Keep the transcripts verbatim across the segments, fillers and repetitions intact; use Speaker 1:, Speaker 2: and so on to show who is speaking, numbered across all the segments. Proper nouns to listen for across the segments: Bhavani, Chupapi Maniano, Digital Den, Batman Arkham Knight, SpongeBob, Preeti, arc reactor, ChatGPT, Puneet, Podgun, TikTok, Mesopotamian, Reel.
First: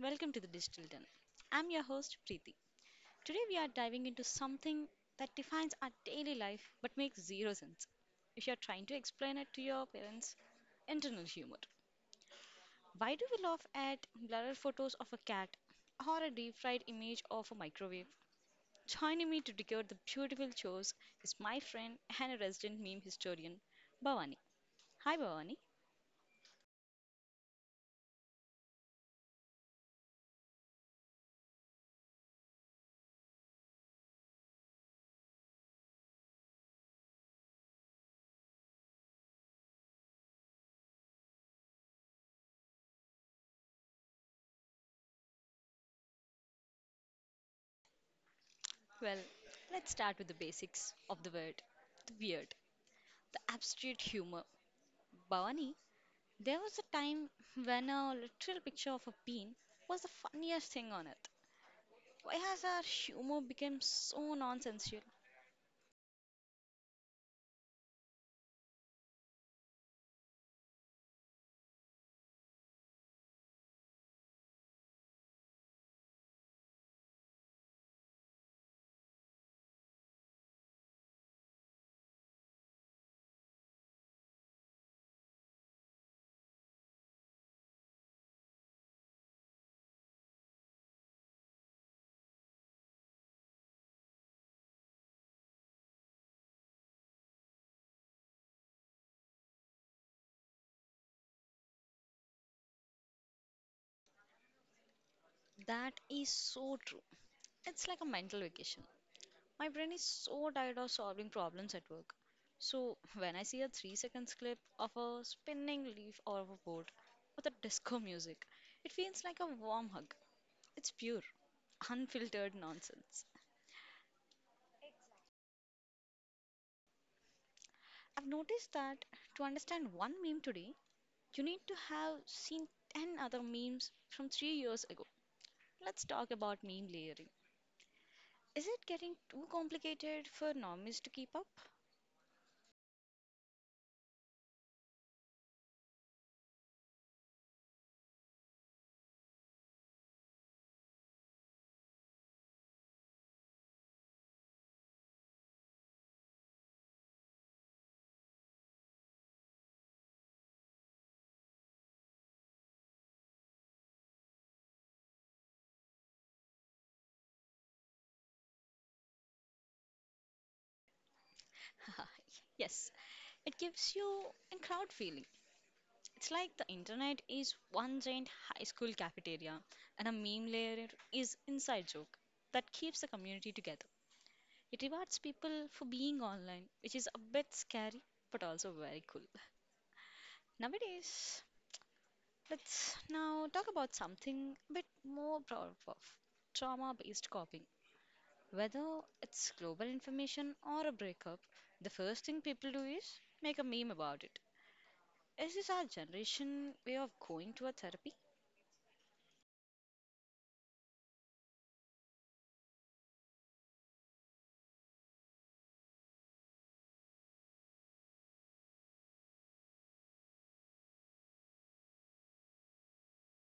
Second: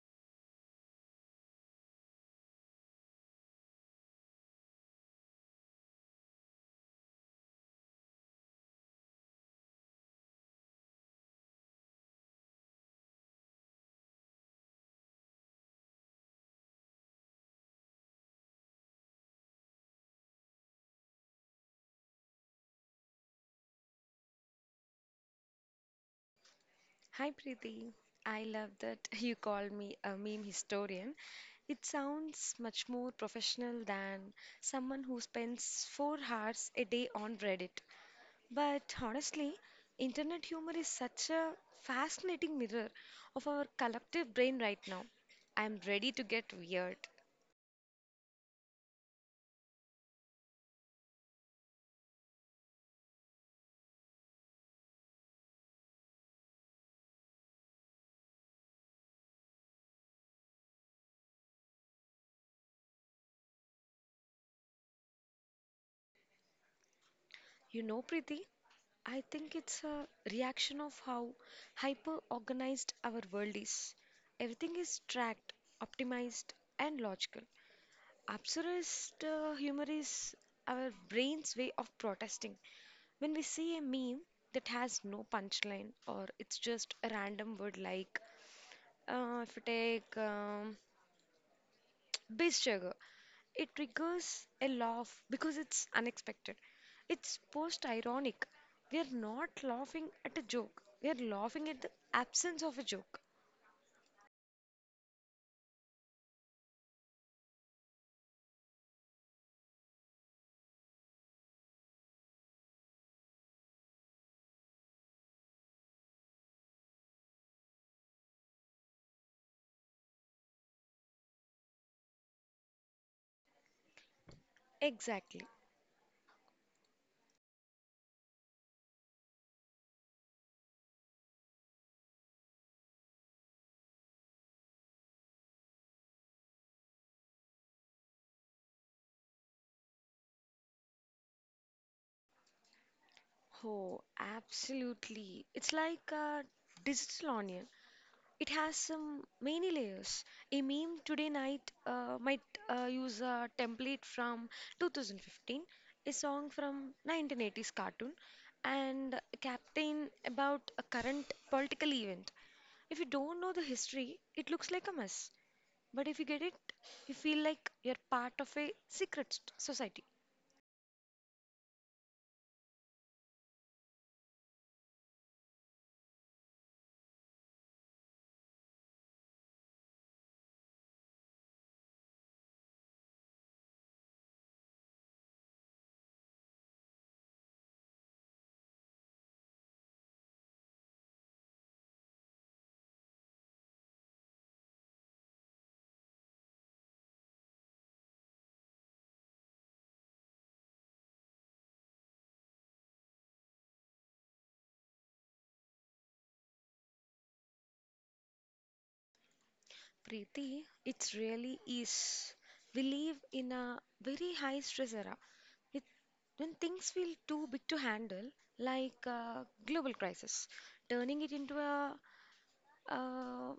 Speaker 1: welcome to the Digital Den. I'm your host Preeti. Today we are diving into something that defines our daily life but makes zero sense. If you're trying to explain it to your parents, internal humor. Why do we laugh at blurred photos of a cat or a deep fried image of a microwave? Joining me to decode the beautiful chores is my friend and a resident meme historian, Bhavani. Hi Bhavani.
Speaker 2: Hi Preeti, I love that you call me a meme historian. It sounds much more professional than someone who spends four hours a day on Reddit. But honestly, internet humor is such a fascinating mirror of our collective brain right now. I'm ready to get weird.
Speaker 1: Well, let's start with the basics of the word, the weird, the abstract humor. Bhavani, there was a time when a literal picture of a bean was the funniest thing on earth. Why has our humor become so nonsensical?
Speaker 2: You know, Preeti, I think it's a reaction of how hyper organized our world is. Everything is tracked, optimized, and logical. Absurdist uh, humor is our brain's way of protesting. When we see a meme that has no punchline or it's just a random word like, uh, if you take um, base sugar, it triggers a laugh because it's unexpected. It's post ironic. We are not laughing at a joke, we are laughing at the absence of a joke.
Speaker 1: That is so true. It's like a mental vacation. My brain is so tired of solving problems at work. So when I see a three seconds clip of a spinning leaf or of a boat with a disco music, it feels like a warm hug. It's pure, unfiltered nonsense.
Speaker 2: Exactly.
Speaker 1: I've noticed that to understand one meme today, you need to have seen ten other memes from three years ago. Let's talk about meme layering. Is it getting too complicated for normies to keep up?
Speaker 2: Oh, absolutely. It's like a digital onion. It has some many layers. A meme today night uh, might uh, use a template from two thousand fifteen, a song from nineteen eighties cartoon, and a captain about a current political event. If you don't know the history, it looks like a mess. But if you get it, you feel like you're part of a secret st- society.
Speaker 1: Yes, it gives you a crowd feeling. It's like the internet is one giant high school cafeteria, and a meme layer is inside joke that keeps the community together. It rewards people for being online, which is a bit scary but also very cool. Nowadays, let's now talk about something a bit more proud of, trauma based coping. Whether it's global information or a breakup, the first thing people do is make a meme about it. Is this our generation way of going to a therapy?
Speaker 2: Preeti, it really is. We live in a very high stress era with, when things feel too big to handle, like a global crisis. Turning it into a, uh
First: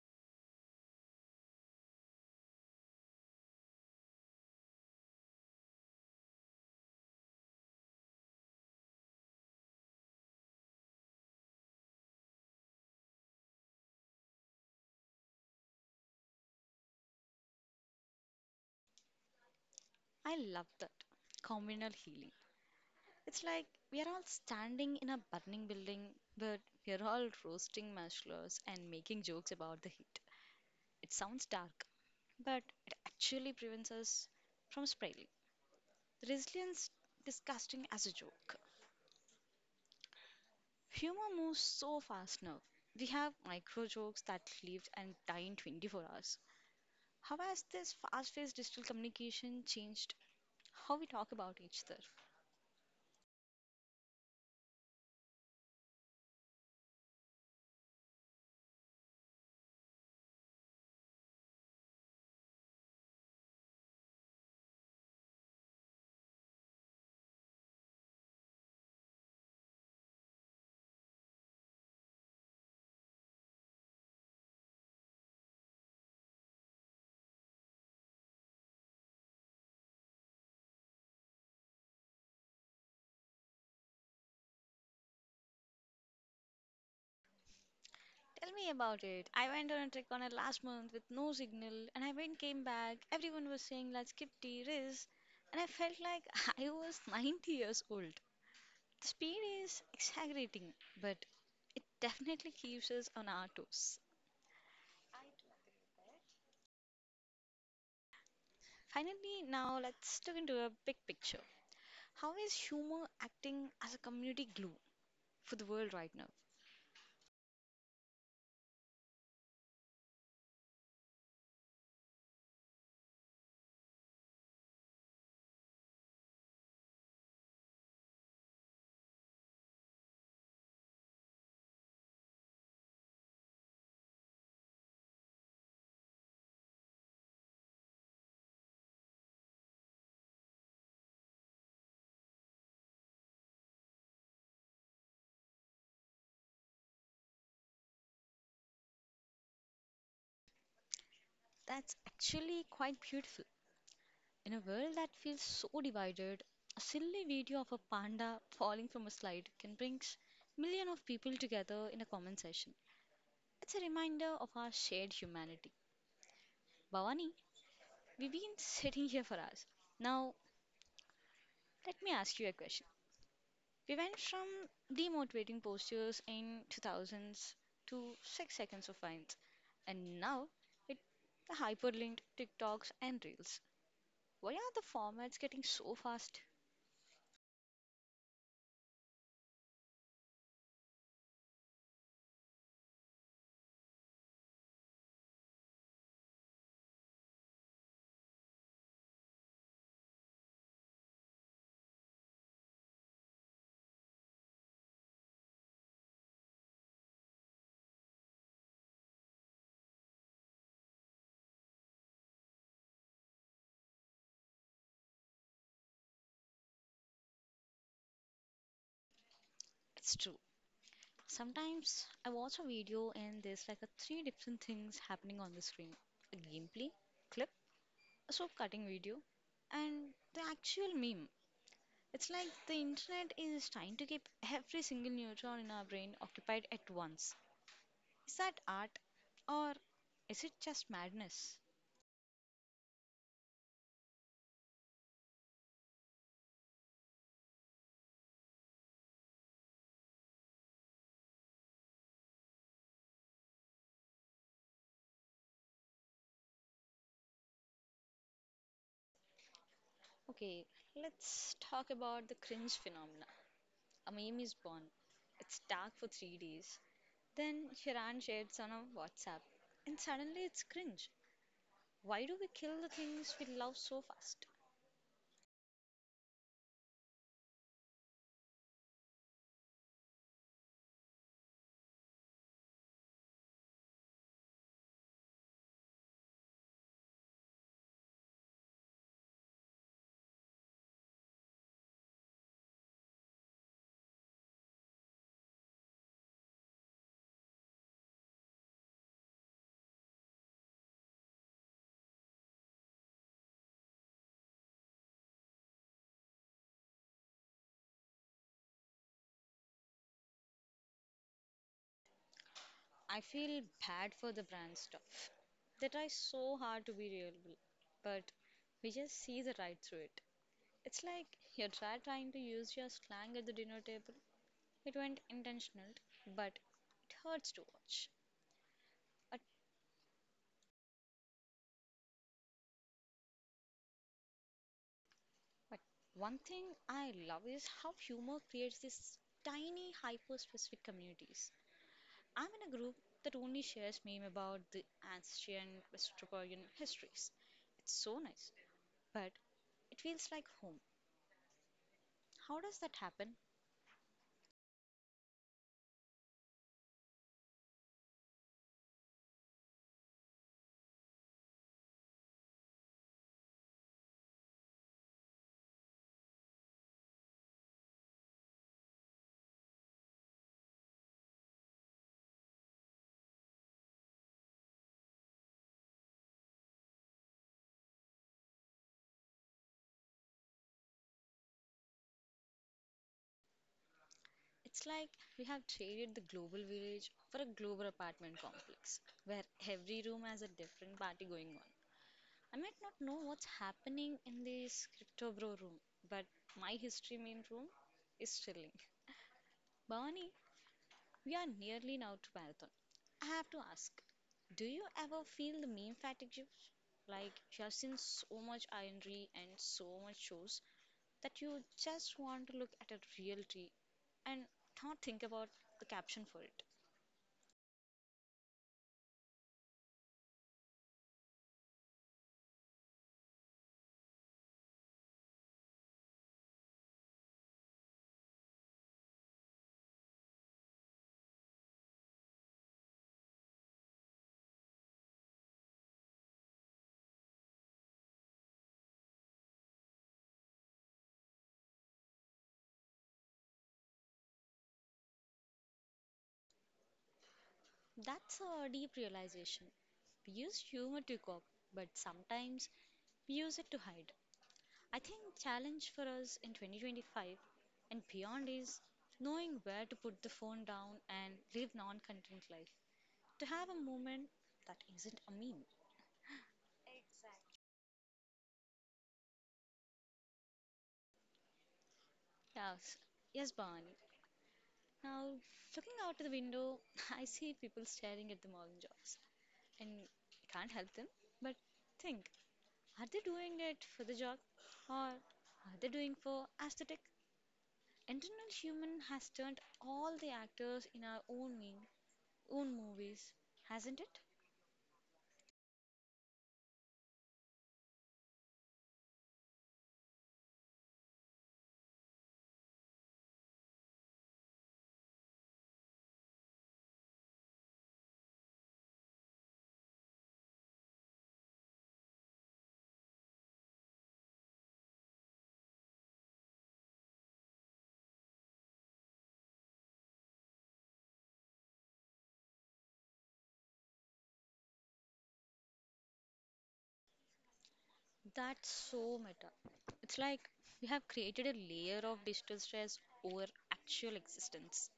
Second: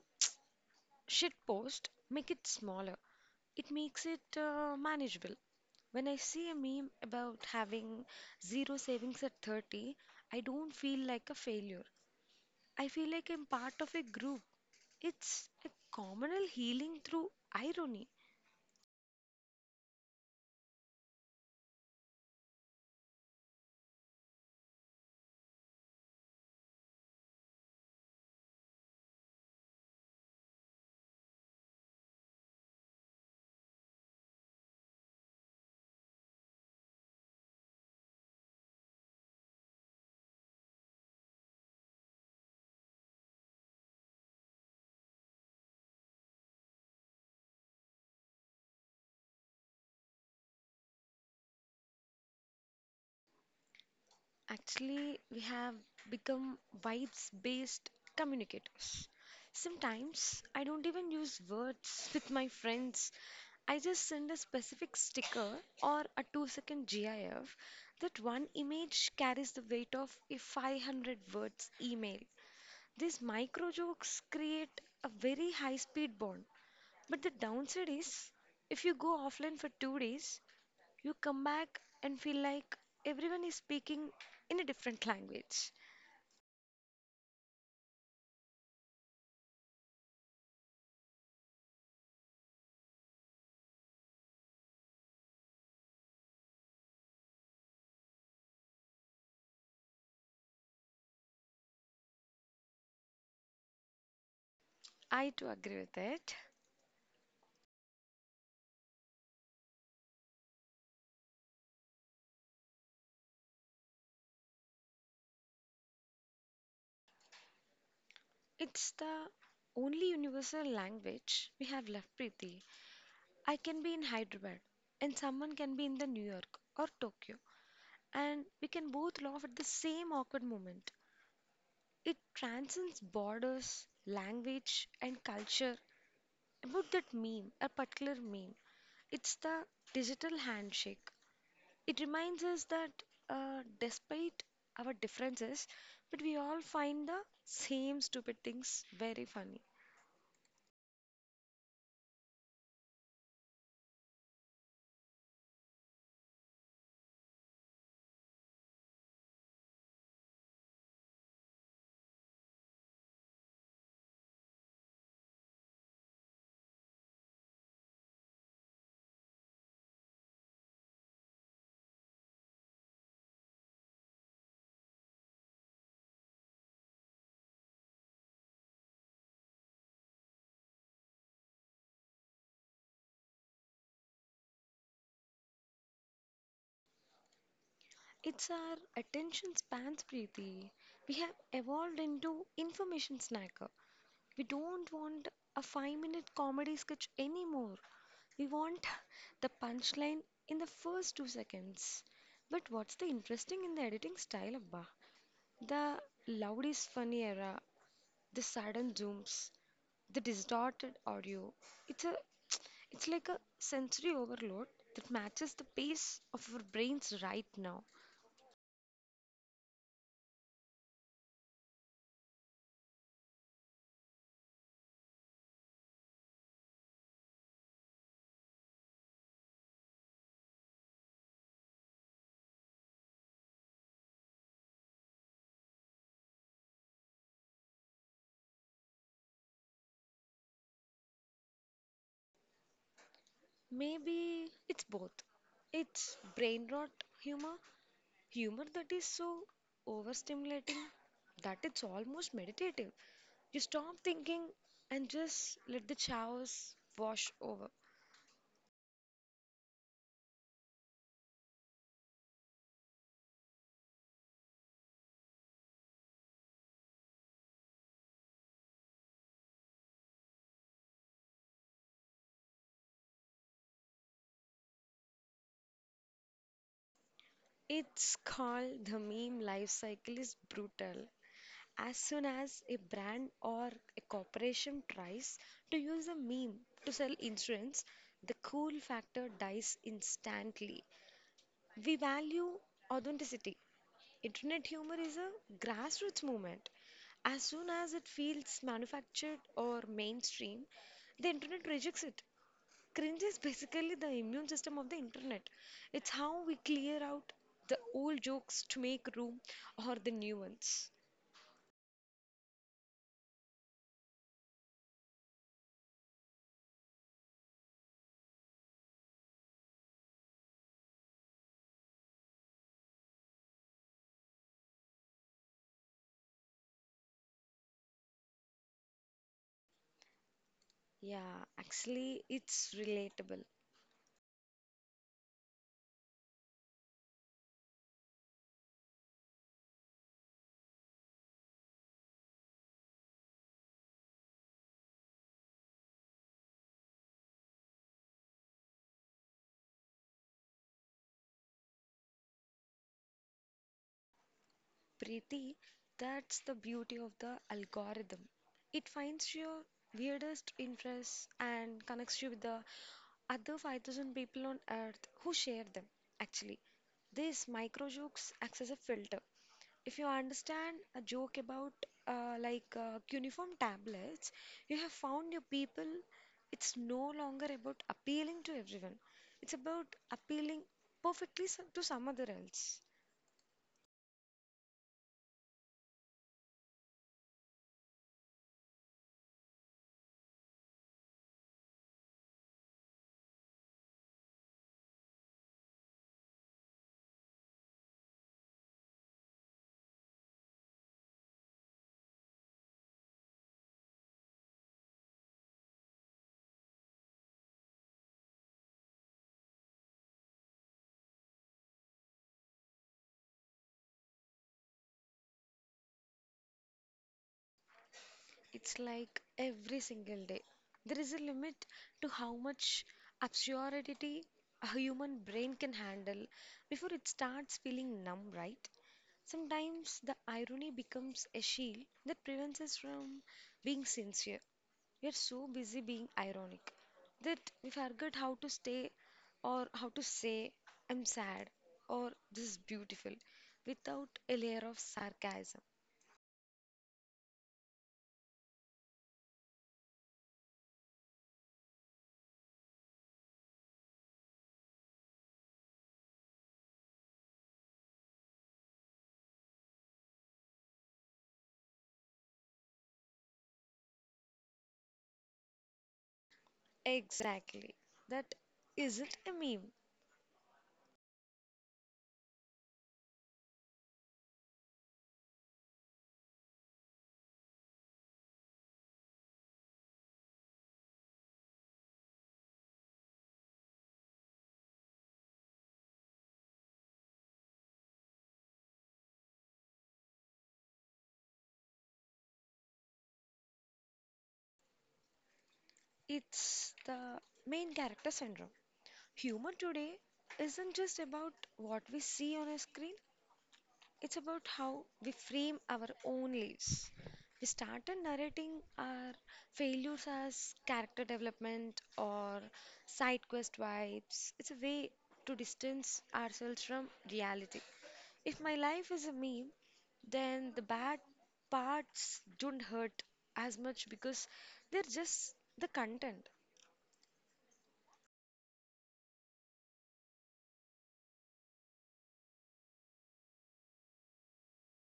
Speaker 2: shit post, make it smaller. It makes it uh, manageable. When I see a meme about having zero savings at thirty, I don't feel like a failure. I feel like I'm part of a group. It's a communal healing through irony.
Speaker 1: I love that. Communal healing. It's like we are all standing in a burning building, but we are all roasting marshmallows and making jokes about the heat. It sounds dark, but it actually prevents us from spiraling. Resilience disgusting as a joke. Humor moves so fast now. We have micro jokes that live and die in twenty-four hours. How has this fast paced digital communication changed how we talk about each other?
Speaker 2: Actually, we have become vibes-based communicators. Sometimes I don't even use words with my friends. I just send a specific sticker or a two-second GIF. That one image carries the weight of a five hundred words email. These micro jokes create a very high-speed bond. But the downside is, if you go offline for two days, you come back and feel like everyone is speaking in a different language.
Speaker 1: Tell me about it. I went on a trip on it last month with no signal and I went came back. Everyone was saying let's skip tea risk and I felt like I was ninety years old. The speed is exaggerating, but it definitely keeps us on our toes.
Speaker 2: I too agree with it.
Speaker 1: Finally, now let's look into a big picture. How is humor acting as a community glue for the world right now?
Speaker 2: It's the only universal language we have left, Preeti. I can be in Hyderabad and someone can be in the New York or Tokyo and we can both laugh at the same awkward moment. It transcends borders, language and culture. About that meme, a particular meme. It's the digital handshake. It reminds us that uh, despite our differences, but we all find the same stupid things very funny.
Speaker 1: That's actually quite beautiful. In a world that feels so divided, a silly video of a panda falling from a slide can bring millions of people together in a comment session. It's a reminder of our shared humanity. Bhavani, we've been sitting here for hours. Now, let me ask you a question. We went from demotivating posters in two thousands to six seconds of finds, and now it the hyperlinked TikToks and Reels. Why are the formats getting so fast?
Speaker 2: It's our attention spans, Preeti. We have evolved into information snacker. We don't want a five minute comedy sketch anymore. We want the punchline in the first two seconds. But what's the interesting in the editing style, Abba? The loud is funny era, the sudden zooms, the distorted audio, it's a it's like a sensory overload that matches the pace of our brains right now.
Speaker 1: It's true. Sometimes I watch a video and there's like a three different things happening on the screen. A gameplay, clip, a soap cutting video, and the actual meme. It's like the internet is trying to keep every single neutron in our brain occupied at once. Is that art or is it just madness?
Speaker 2: Maybe it's both. It's brain rot humor, humor that is so overstimulating that it's almost meditative. You stop thinking and just let the chaos wash over.
Speaker 1: Okay, let's talk about the cringe phenomena. A meme is born. It's dark for three days. Then Hiran shares on a WhatsApp. And suddenly it's cringe. Why do we kill the things we love so fast?
Speaker 2: It's called the meme life cycle is brutal. As soon as a brand or a corporation tries to use a meme to sell insurance, the cool factor dies instantly. We value authenticity. Internet humor is a grassroots movement. As soon as it feels manufactured or mainstream, the internet rejects it. Cringe is basically the immune system of the internet. It's how we clear out the old jokes to make room or the new ones.
Speaker 1: I feel bad for the brand stuff. They try so hard to be reliable, but we just see the right through it. It's like you're try- trying to use your slang at the dinner table. It went intentional, but it hurts to watch. Uh,
Speaker 2: Yeah, actually, it's relatable.
Speaker 1: But one thing I love is how humor creates these tiny, hyper specific communities. I'm in a group that only shares meme about the ancient Mesopotamian histories. It's so nice, but it feels like home. How does that happen?
Speaker 2: Preeti, that's the beauty of the algorithm. It finds your weirdest interests and connects you with the other five thousand people on earth who share them. Actually, this micro jokes acts as a filter. If you understand a joke about uh, like uh, cuneiform tablets, you have found your people. It's no longer about appealing to everyone. It's about appealing perfectly so- to some other else.
Speaker 1: It's like we have traded the global village for a global apartment complex where every room has a different party going on. I might not know what's happening in this crypto bro room, but my history main room is chilling. Bhavani, we are nearly now to marathon. I have to ask, do you ever feel the meme fatigue? Like you have seen so much ironry and so much shows that you just want to look at a real tree and not think about the caption for it.
Speaker 2: It's like every single day. There is a limit to how much absurdity a human brain can handle before it starts feeling numb, right? Sometimes the irony becomes a shield that prevents us from being sincere. We are so busy being ironic that we forget how to stay or how to say, I'm sad or this is beautiful without a layer of sarcasm.
Speaker 1: That's a deep realization. We use humor to cope, but sometimes we use it to hide. I think challenge for us in twenty twenty-five and beyond is knowing where to put the phone down and live non-content life. To have a moment that isn't a meme.
Speaker 2: Exactly. That isn't a meme.
Speaker 1: Yes, yes, Barney. Now, looking out the window, I see people staring at the morning jobs, and I can't help them. But think, are they doing it for the job, or are they doing for aesthetic? Internal human has turned all the actors in our own mean, own movies, hasn't it?
Speaker 2: It's the main character syndrome. Humor today isn't just about what we see on a screen, it's about how we frame our own lives. We started narrating our failures as character development or side quest vibes. It's a way to distance ourselves from reality. If my life is a meme, then the bad parts don't hurt as much because they're just the content.
Speaker 1: That's so meta. It's like we have created a layer of digital stress over actual existence.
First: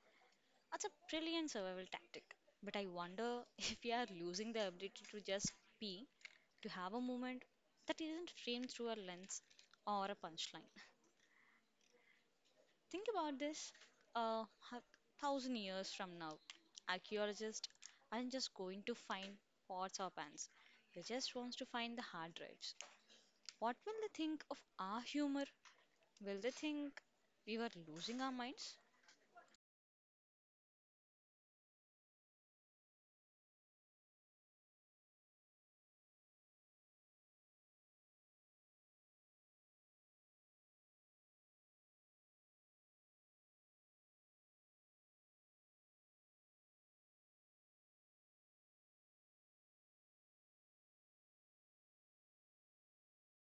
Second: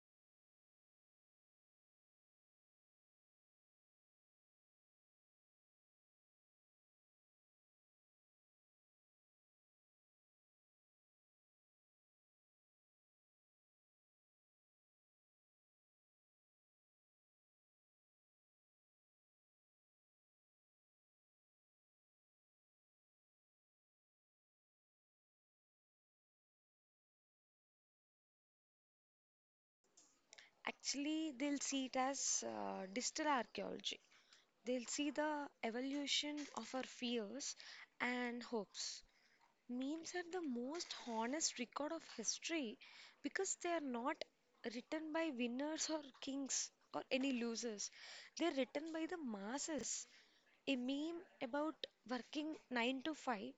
Speaker 1: That's a brilliant survival tactic. But I wonder if we are losing the ability to just be, to have a moment that isn't framed through a lens or a punchline. Think about this uh, a thousand years from now. Archaeologists aren't just going to find pots or pans, they just want to find the hard drives. What will they think of our humor? Will they think we were losing our minds?
Speaker 2: Actually, they'll see it as uh, digital archaeology. They'll see the evolution of our fears and hopes. Memes are the most honest record of history because they are not written by winners or kings or any losers. They're written by the masses. A meme about working nine to five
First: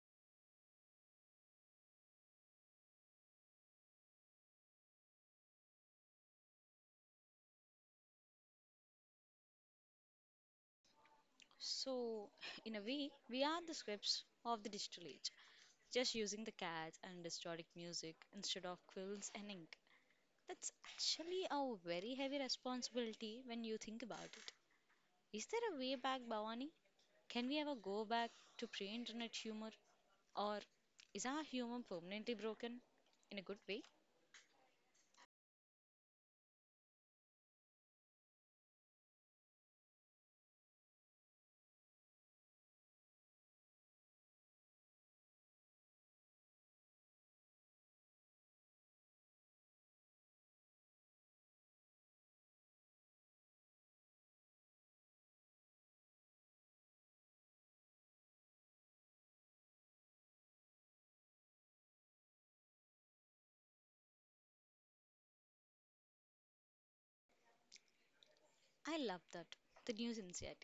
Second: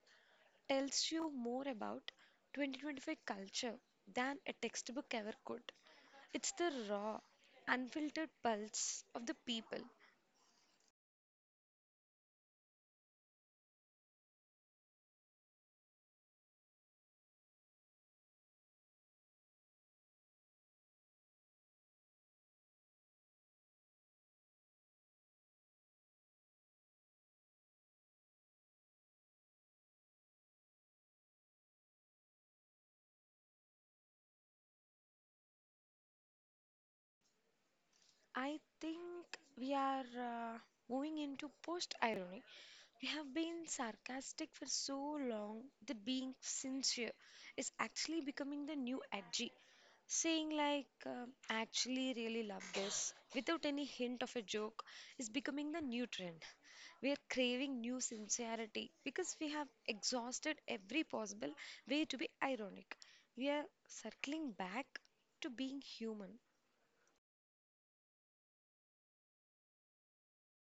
Speaker 2: tells you more about twenty twenty-five culture than a textbook ever could. It's the raw, unfiltered pulse of the people.
Speaker 1: So, in a way, we are the scripts of the digital age, just using the cats and historic music instead of quills and ink. That's actually a very heavy responsibility when you think about it. Is there a way back, Bhavani? Can we ever go back to pre internet humor? Or is our humor permanently broken? In a good way?
Speaker 2: I think we are uh, moving into post irony. We have been sarcastic for so long that being sincere is actually becoming the new edgy. Saying, like, um, "I actually really love this" without any hint of a joke is becoming the new trend. We are craving new sincerity because we have exhausted every possible way to be ironic. We are circling back to being human.
Speaker 1: I love that. The new insight.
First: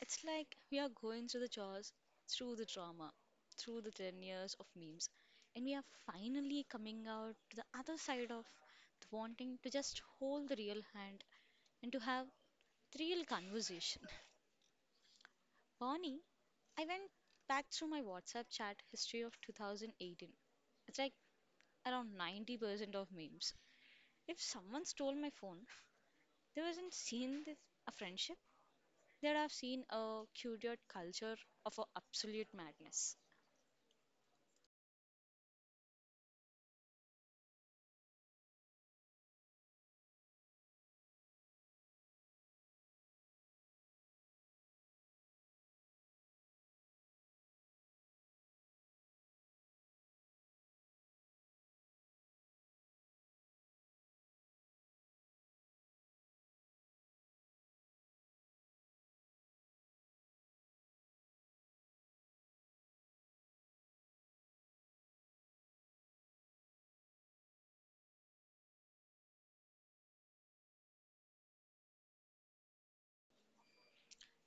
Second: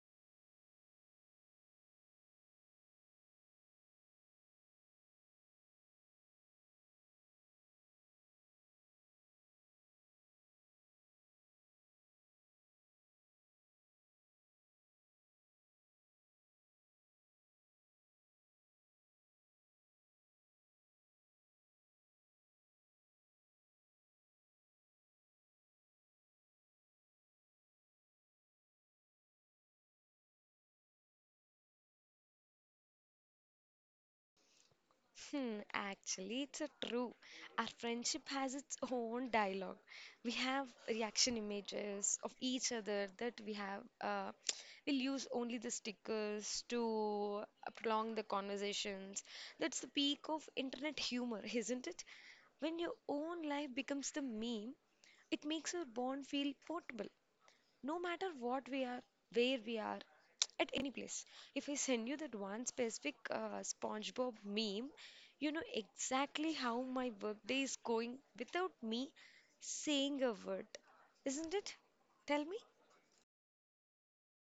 Speaker 1: It's like we are going through the chores, through the drama, through the ten years of memes, and we are finally coming out to the other side of wanting to just hold the real hand and to have the real conversation. Bonnie, I went back through my WhatsApp chat history of two thousand eighteen. It's like around ninety percent of memes. If someone stole my phone, they wasn't seeing this, a friendship, they'd have seen a curated culture of a absolute madness.
Speaker 2: Hmm, Actually, it's a true. Our friendship has its own dialogue. We have reaction images of each other that we have. Uh, we'll use only the stickers to prolong the conversations. That's the peak of internet humor, isn't it? When your own life becomes the meme, it makes your bond feel portable no matter what we are, where we are, at any place. If I send you that one specific uh, SpongeBob meme, you know exactly how my workday is going without me saying a word. Isn't it? Tell me,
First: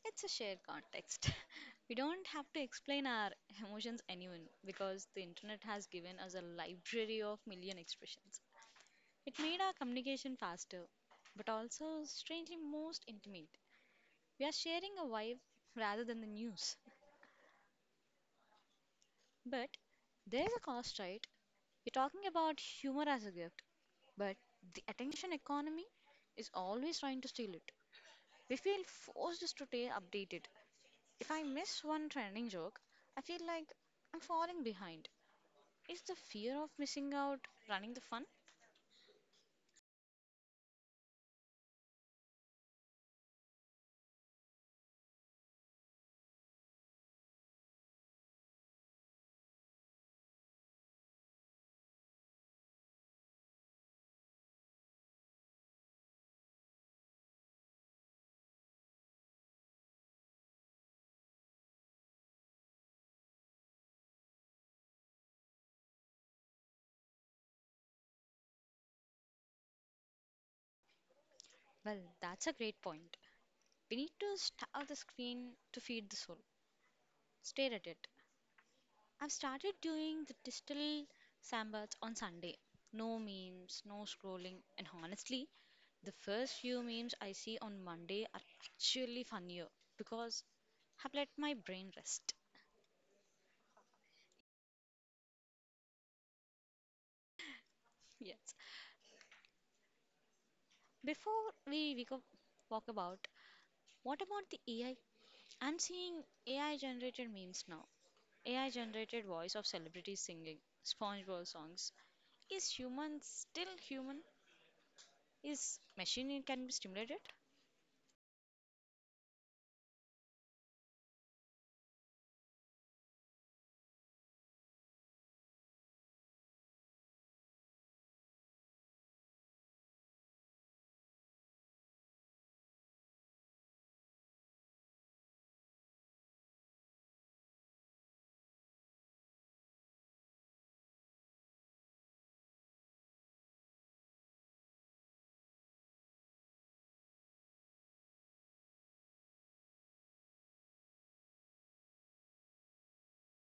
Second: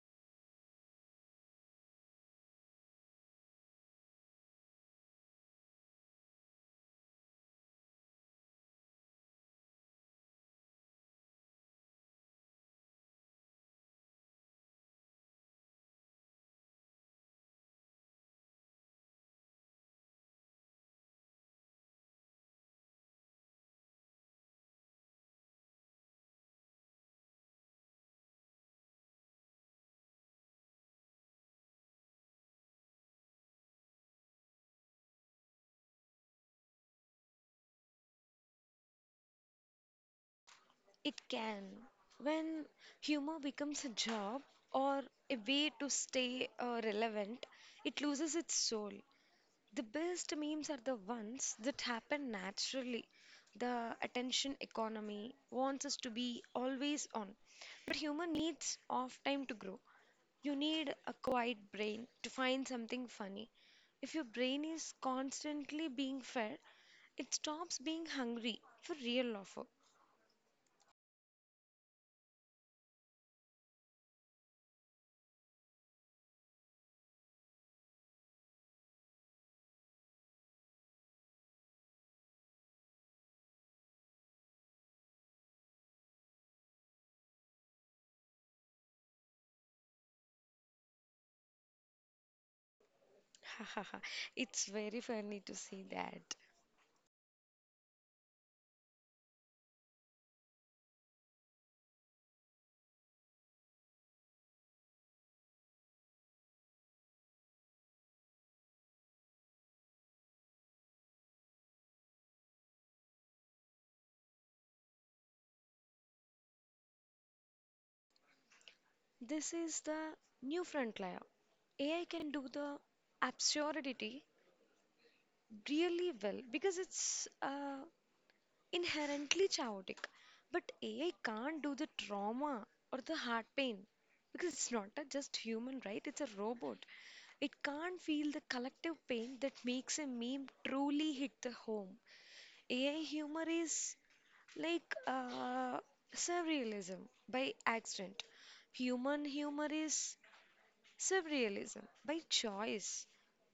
Speaker 1: It's a shared context. We don't have to explain our emotions anyone because the internet has given us a library of million expressions. It made our communication faster, but also strangely most intimate. We are sharing a vibe rather than the news. But there's a cost, right? We're talking about humor as a gift, but the attention economy is always trying to steal it. We feel forced to stay updated. If I miss one trending joke, I feel like I'm falling behind. Is the fear of missing out running the fun?
Speaker 2: it can. When humor becomes a job or a way to stay uh, relevant, it loses its soul. The best memes are the ones that happen naturally. The attention economy wants us to be always on, but human needs off time to grow. You need a quiet brain to find something funny. If your brain is constantly being fed, it stops being hungry for real.
Speaker 1: Well, that's a great point. We need to starve the screen to feed the soul. Stare at it. I've started doing the digital sandbaths on Sunday. No memes, no scrolling, and honestly, the first few memes I see on Monday are actually funnier because I've let my brain rest.
Speaker 2: Offer. It's very funny to see that.
Speaker 1: Yes. Before we, we go, walk about, what about the A I? I'm seeing A I generated memes now. A I generated voice of celebrities singing SpongeBob songs. Is human still human? Is machine it can be stimulated?
Speaker 2: This is the new frontier. A I can do the absurdity really well because it's uh, inherently chaotic. But A I can't do the trauma or the heart pain because it's not a just human, right? It's a robot. It can't feel the collective pain that makes a meme truly hit the home. A I humor is like uh, surrealism by accident. Human humor is surrealism by choice.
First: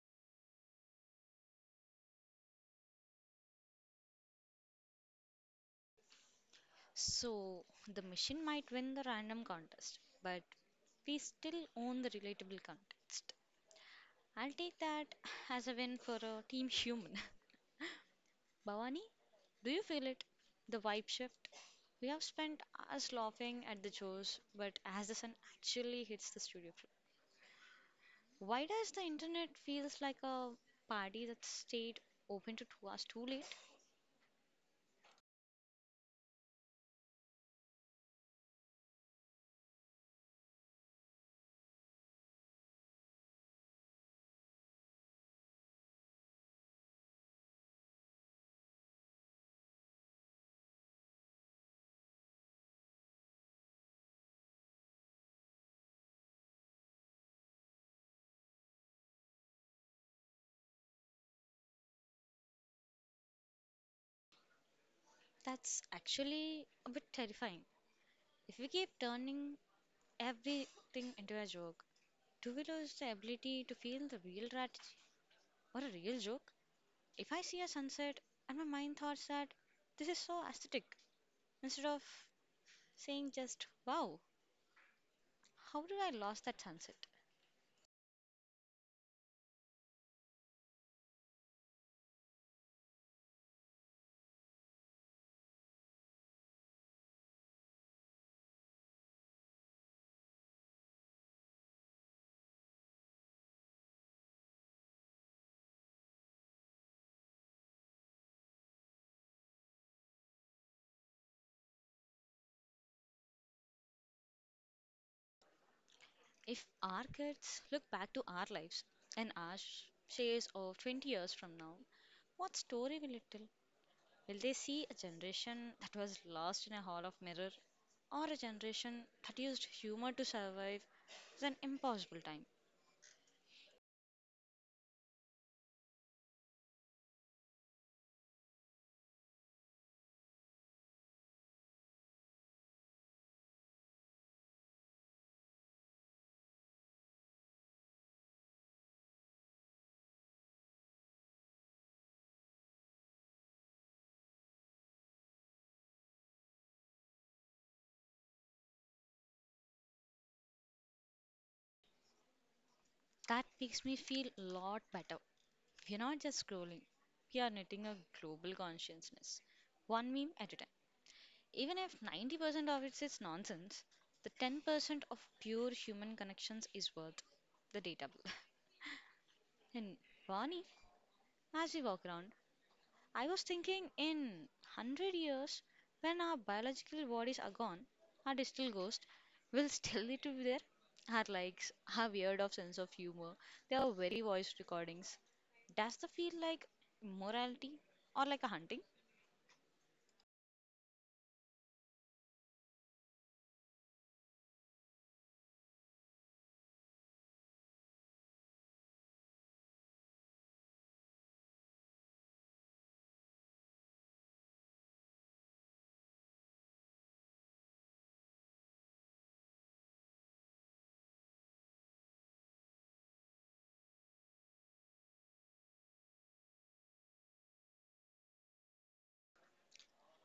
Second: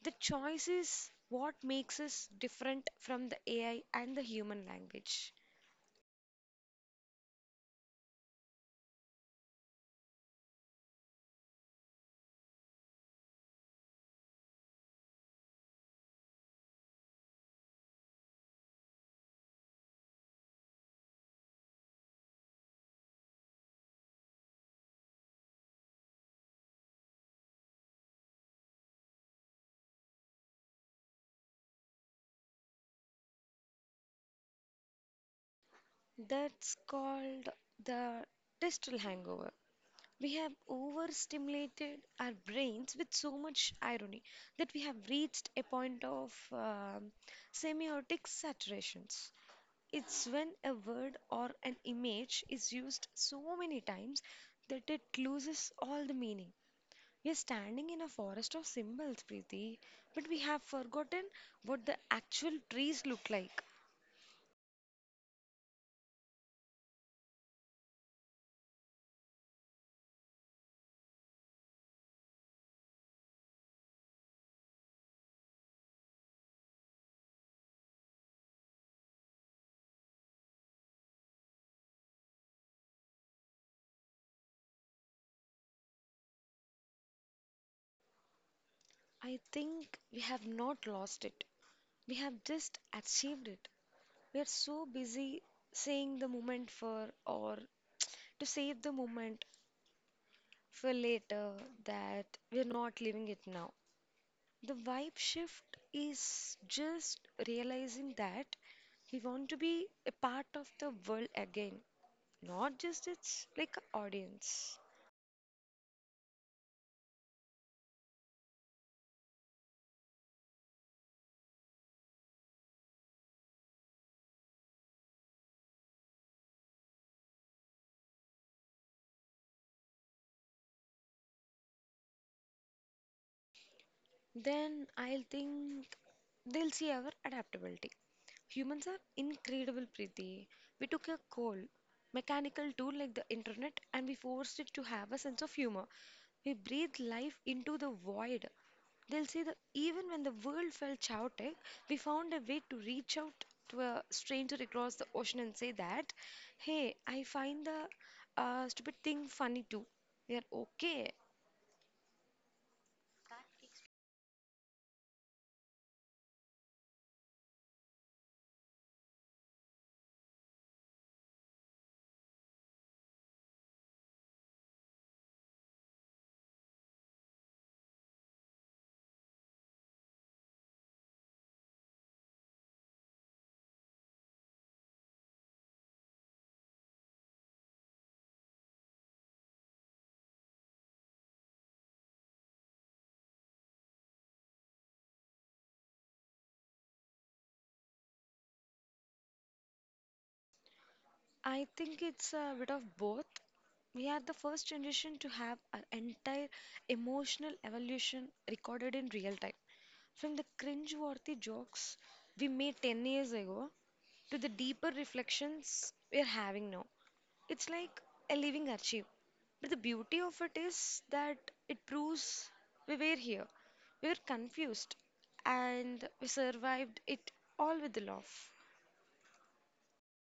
Speaker 2: The choice is what makes us different from the A I and the human language.
Speaker 1: So the machine might win the random contest, but we still own the relatable context. I'll take that as a win for a team human. Bhavani, do you feel it? The vibe shift? We have spent us laughing at the jokes, but as the sun actually hits the studio, why does the internet feels like a party that stayed open to two hours too late?
Speaker 2: That's called the digital hangover. We have overstimulated our brains with so much irony that we have reached a point of um semiotic saturations. It's when a word or an image is used so many times that it loses all the meaning. We are standing in a forest of symbols, Preeti, but we have forgotten what the actual trees look like.
Speaker 1: That's actually a bit terrifying. If we keep turning everything into a joke, do we lose the ability to feel the real tragedy or a real joke? If I see a sunset and my mind thoughts that this is so aesthetic, instead of saying just wow, how did I lose that sunset?
Speaker 2: I think we have not lost it. We have just achieved it. We are so busy saying the moment for or to save the moment for later that we're not living it now. The vibe shift is just realizing that we want to be a part of the world again, not just its like audience.
Speaker 1: If our kids look back to our lives and our sh- shares of twenty years from now, what story will it tell? Will they see a generation that was lost in a hall of mirror or a generation that used humor to survive an impossible time?
Speaker 2: Then I'll think they'll see our adaptability. Humans are incredible, Preeti. We took a cold, mechanical tool like the internet and we forced it to have a sense of humor. We breathed life into the void. They'll see that even when the world felt chaotic, we found a way to reach out to a stranger across the ocean and say that, hey, I find the uh, stupid thing funny too. They are okay.
Speaker 1: That makes me feel a lot better. We're not just scrolling, we are knitting a global consciousness, one meme at a time. Even if ninety percent of it is nonsense, the ten percent of pure human connections is worth the data bill. And Vani, as we walk around, I was thinking, in one hundred years, when our biological bodies are gone, our digital ghost will still need to be there. Our likes, our weird of sense of humor, they are very voice recordings. Does the feel like morality or like a hunting?
Speaker 2: I think it's a bit of both. We are the first generation to have our entire emotional evolution recorded in real time. From the cringe-worthy jokes we made ten years ago to the deeper reflections we're having now. It's like a living archive. But the beauty of it is that it proves we were here. We were confused and we survived it all with a laugh.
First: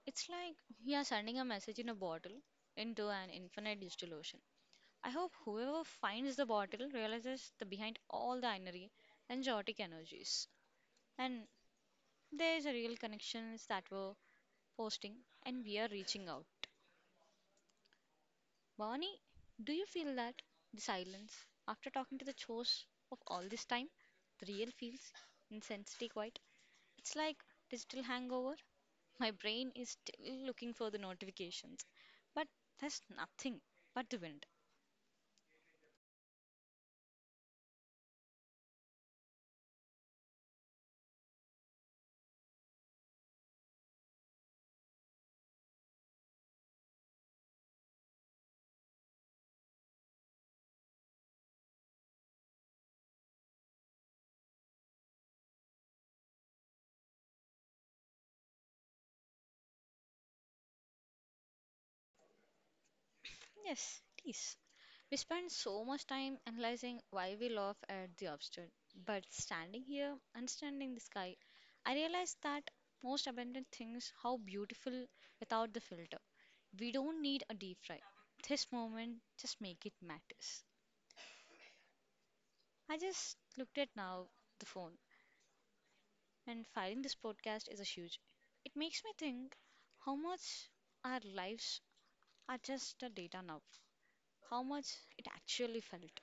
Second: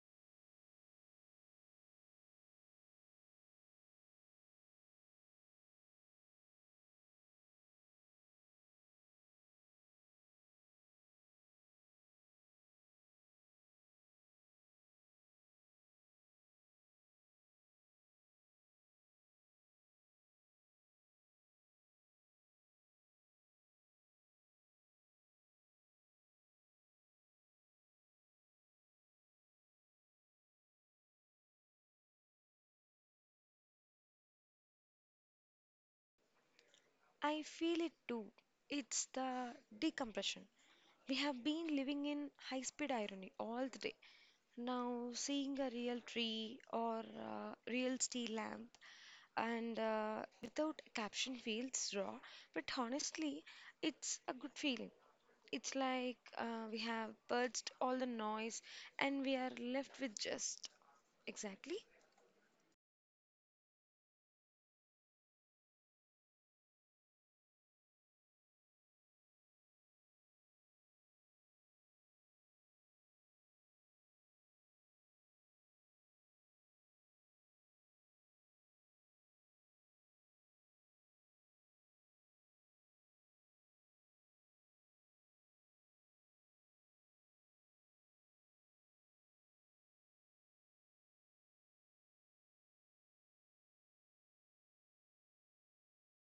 Speaker 1: It's like we are sending a message in a bottle into an infinite digital ocean. I hope whoever finds the bottle realizes the behind all the inery and chaotic energies. And there is a real connection is that we're posting and we are reaching out. Barney, do you feel that the silence after talking to the chores of all this time, the real feels intensity quiet. It's like digital hangover. My brain is still looking for the notifications, but there's nothing but the wind.
Speaker 2: I feel it too. It's the decompression. We have been living in high speed irony all the day. Now, seeing a real tree or a real steel lamp and uh, without a caption feels raw, but honestly, it's a good feeling. It's like uh, we have purged all the noise and we are left with just exactly.
Speaker 1: Yes, please. We spend so much time analyzing why we laugh at the absurd, but standing here, understanding the sky, I realize that most abundant things how beautiful without the filter. We don't need a deep fry. This moment, just make it matters. I just looked at now the phone, and filing this podcast is a huge. It makes me think how much our lives are just a data now, how much it actually felt.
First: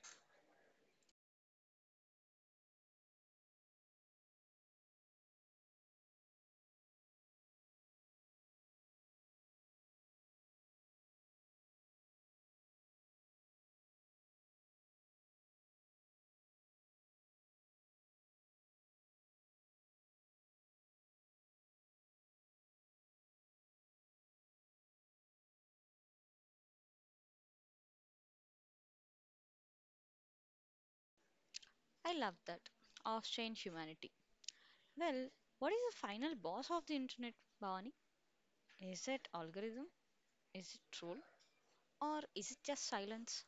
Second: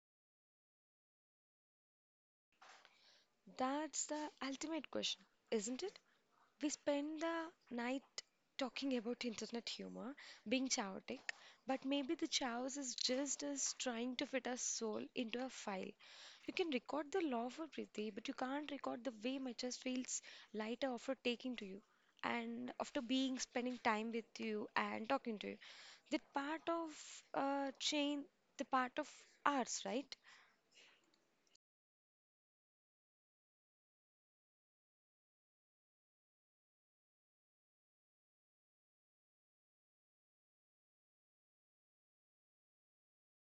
Speaker 2: That's the ultimate question, isn't it? We spend the night talking about internet humor being chaotic, but maybe the chaos is just us trying to fit our soul into a file. You can record the love of Priti, but you can't record the way my chest feels lighter after taking to you and after being spending time with you and talking to you. That part of uh, chain, the part of ours, right?
Speaker 1: I love that. Of strange humanity. Well, what is the final boss of the internet, Bhavani? Is it algorithm? Is it troll? Or is it just silence?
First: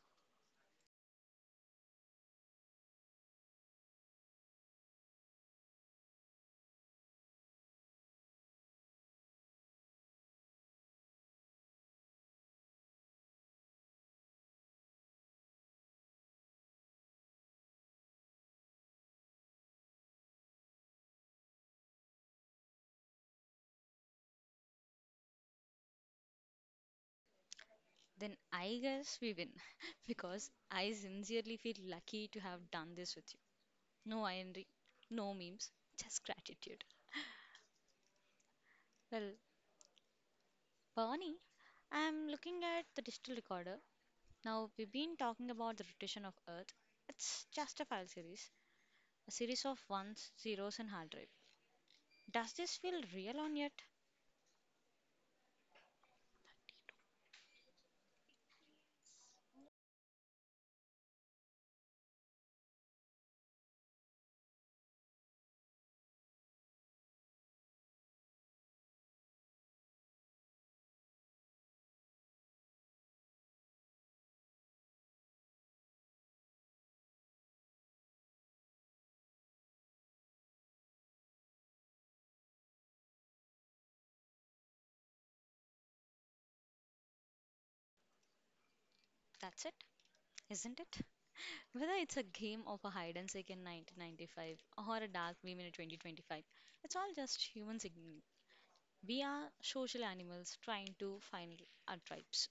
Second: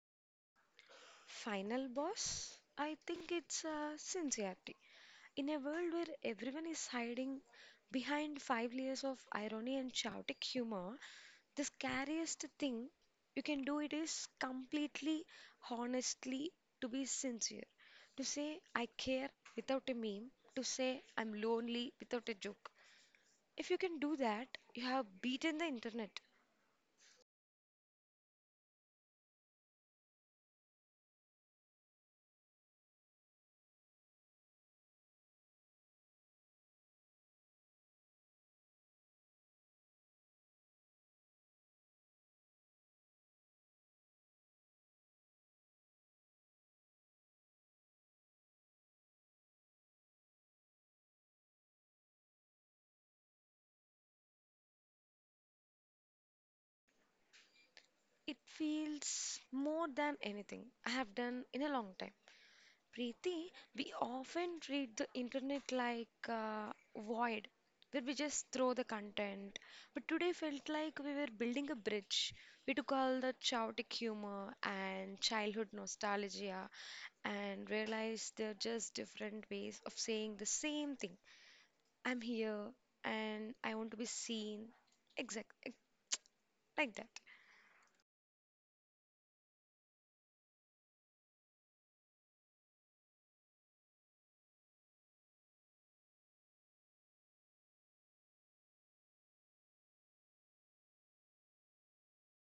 Speaker 2: Final boss, I think it's uh, sincerity. In a world where everyone is hiding behind five layers of irony and chaotic humor, the scariest thing you can do it is completely honestly to be sincere. To say I care without a meme, to say I'm lonely without a joke. If you can do that, you have beaten the internet.
Speaker 1: Then I guess we win. Because I sincerely feel lucky to have done this with you. No irony, no memes, just gratitude. Well, Bhavani, I'm looking at the digital recorder. Now, we've been talking about the rotation of Earth. It's just a file series, a series of ones, zeros, and hard drive. Does this feel real on yet?
Speaker 2: It feels more than anything I have done in a long time. Preeti, we often treat the internet like a void where we just throw the content. But today felt like we were building a bridge. We took all the chaotic humor and childhood nostalgia and realized they're just different ways of saying the same thing. I'm here and I want to be seen. Exact like that.
Speaker 1: That's it, isn't it? Whether it's a game of a hide and seek in nineteen ninety-five or a dark meme in twenty twenty-five, it's all just human signaling. We are social animals trying to find our tribes.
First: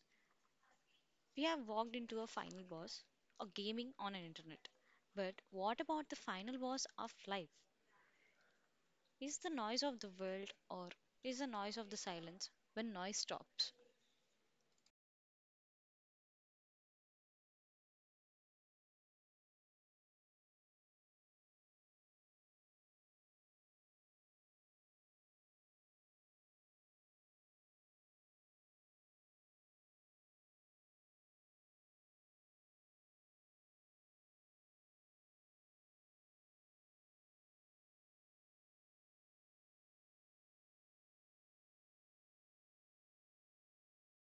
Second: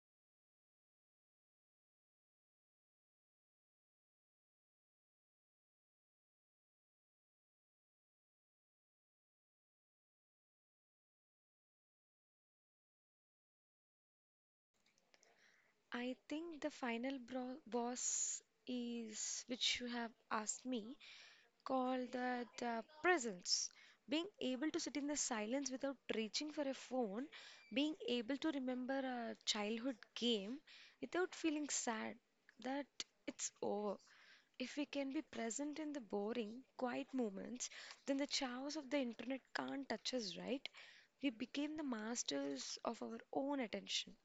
Speaker 1: We have walked into a final boss or gaming on an internet. But what about the final boss of life? Is the noise of the world or is the noise of the silence when noise stops?
Speaker 2: I think the final bro- boss is which you have asked me. Call that uh, presence. Being able to sit in the silence without reaching for a phone, being able to remember a childhood game without feeling sad that it's over. If we can be present in the boring, quiet moments, then the chaos of the internet can't touch us, right? We became the masters of our own attention.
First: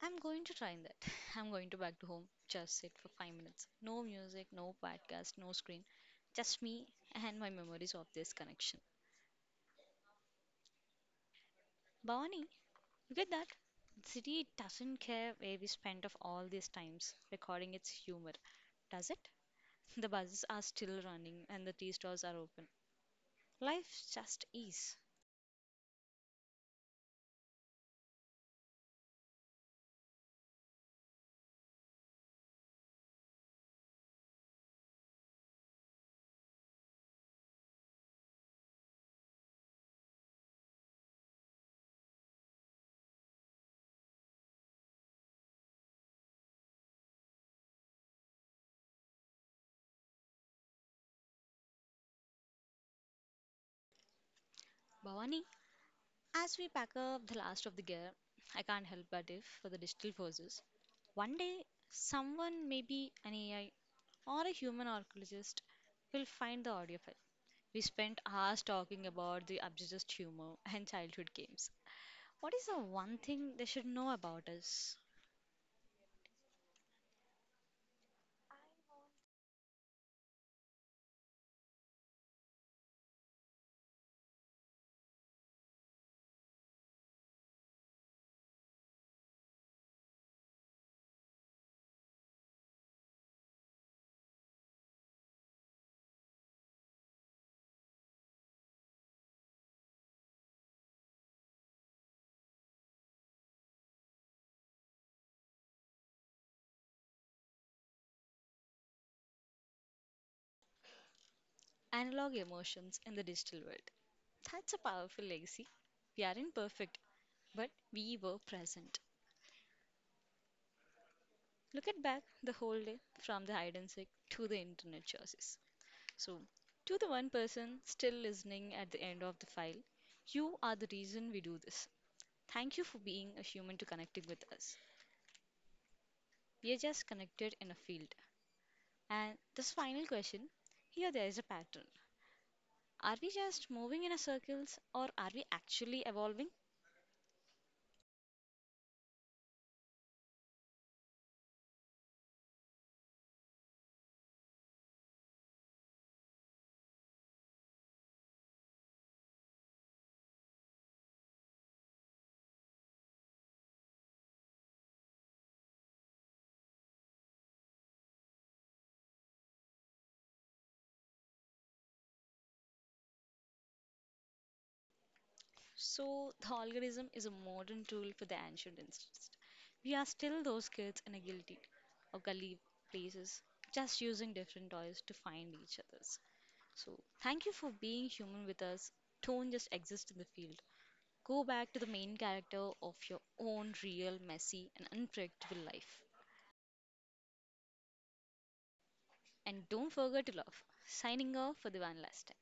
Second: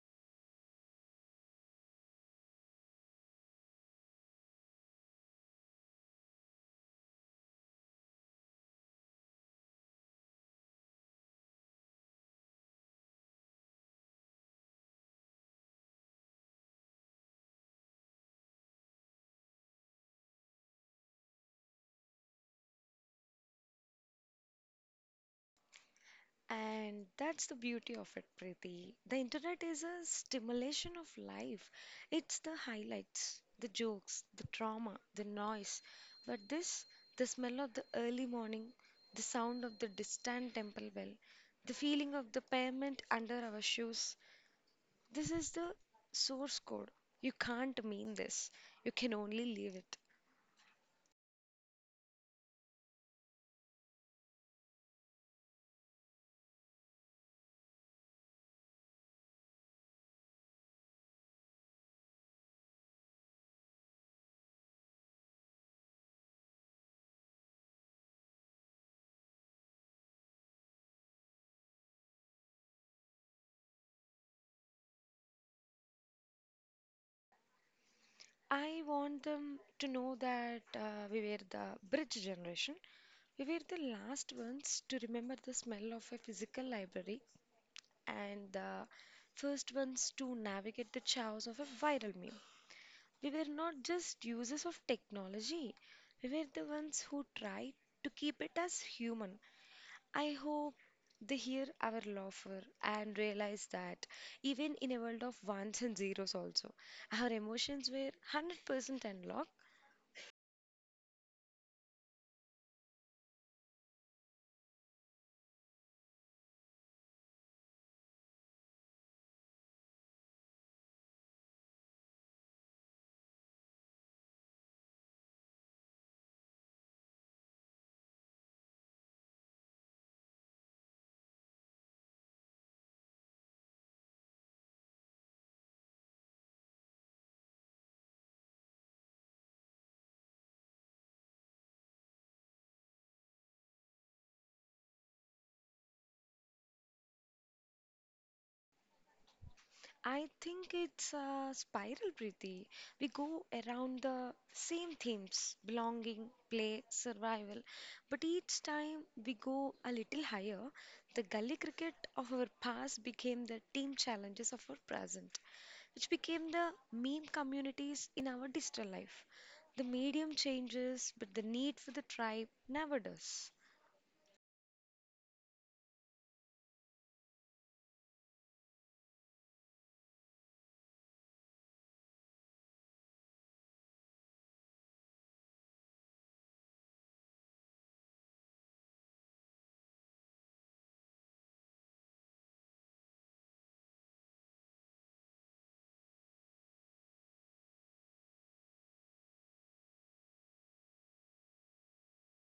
Speaker 1: I'm going to try that. I'm going to back to home, just sit for five minutes. No music, no podcast, no screen. Just me and my memories of this connection. Bhavani, you get that? The city doesn't care where we spent of all these times recording its humor, does it? The buses are still running and the tea stores are open. Life just is.
Speaker 2: And that's the beauty of it, Preeti. The internet is a stimulation of life. It's the highlights, the jokes, the drama, the noise. But this, the smell of the early morning, the sound of the distant temple bell, the feeling of the pavement under our shoes, this is the source code. You can't meme this. You can only leave it.
Speaker 1: Bhavani, as we pack up the last of the gear, I can't help but if for the digital forces. One day, someone, maybe an A I or a human archaeologist will find the audio file. We spent hours talking about the absurdist humor and childhood games. What is the one thing they should know about us?
Speaker 2: I want them to know that uh, we were the bridge generation. We were the last ones to remember the smell of a physical library and the first ones to navigate the chaos of a viral meme. We were not just users of technology, we were the ones who tried to keep it as human. I hope they hear our laughter and realize that even in a world of ones and zeros, also, our emotions were one hundred percent unlocked.
Speaker 1: Analog emotions in the digital world. That's a powerful legacy. We aren't perfect, but we were present. Look at back the whole day from the hide and seek to the internet choices. So, to the one person still listening at the end of the file, you are the reason we do this. Thank you for being a human to connecting with us. We are just connected in a field. And this final question here there is a pattern. Are we just moving in a circles or are we actually evolving?
Speaker 2: I think it's a spiral, Preeti. We go around the same themes belonging, play, survival. But each time we go a little higher, the gully cricket of our past became the team challenges of our present, which became the meme communities in our digital life. The medium changes, but the need for the tribe never does.
Speaker 1: So, the algorithm is a modern tool for the ancient instincts. We are still those kids in a guilty or gully places, just using different toys to find each others. So, thank you for being human with us. Don't just exist in the field. Go back to the main character of your own real, messy, and unpredictable life. And don't forget to love. Signing off for the one last time.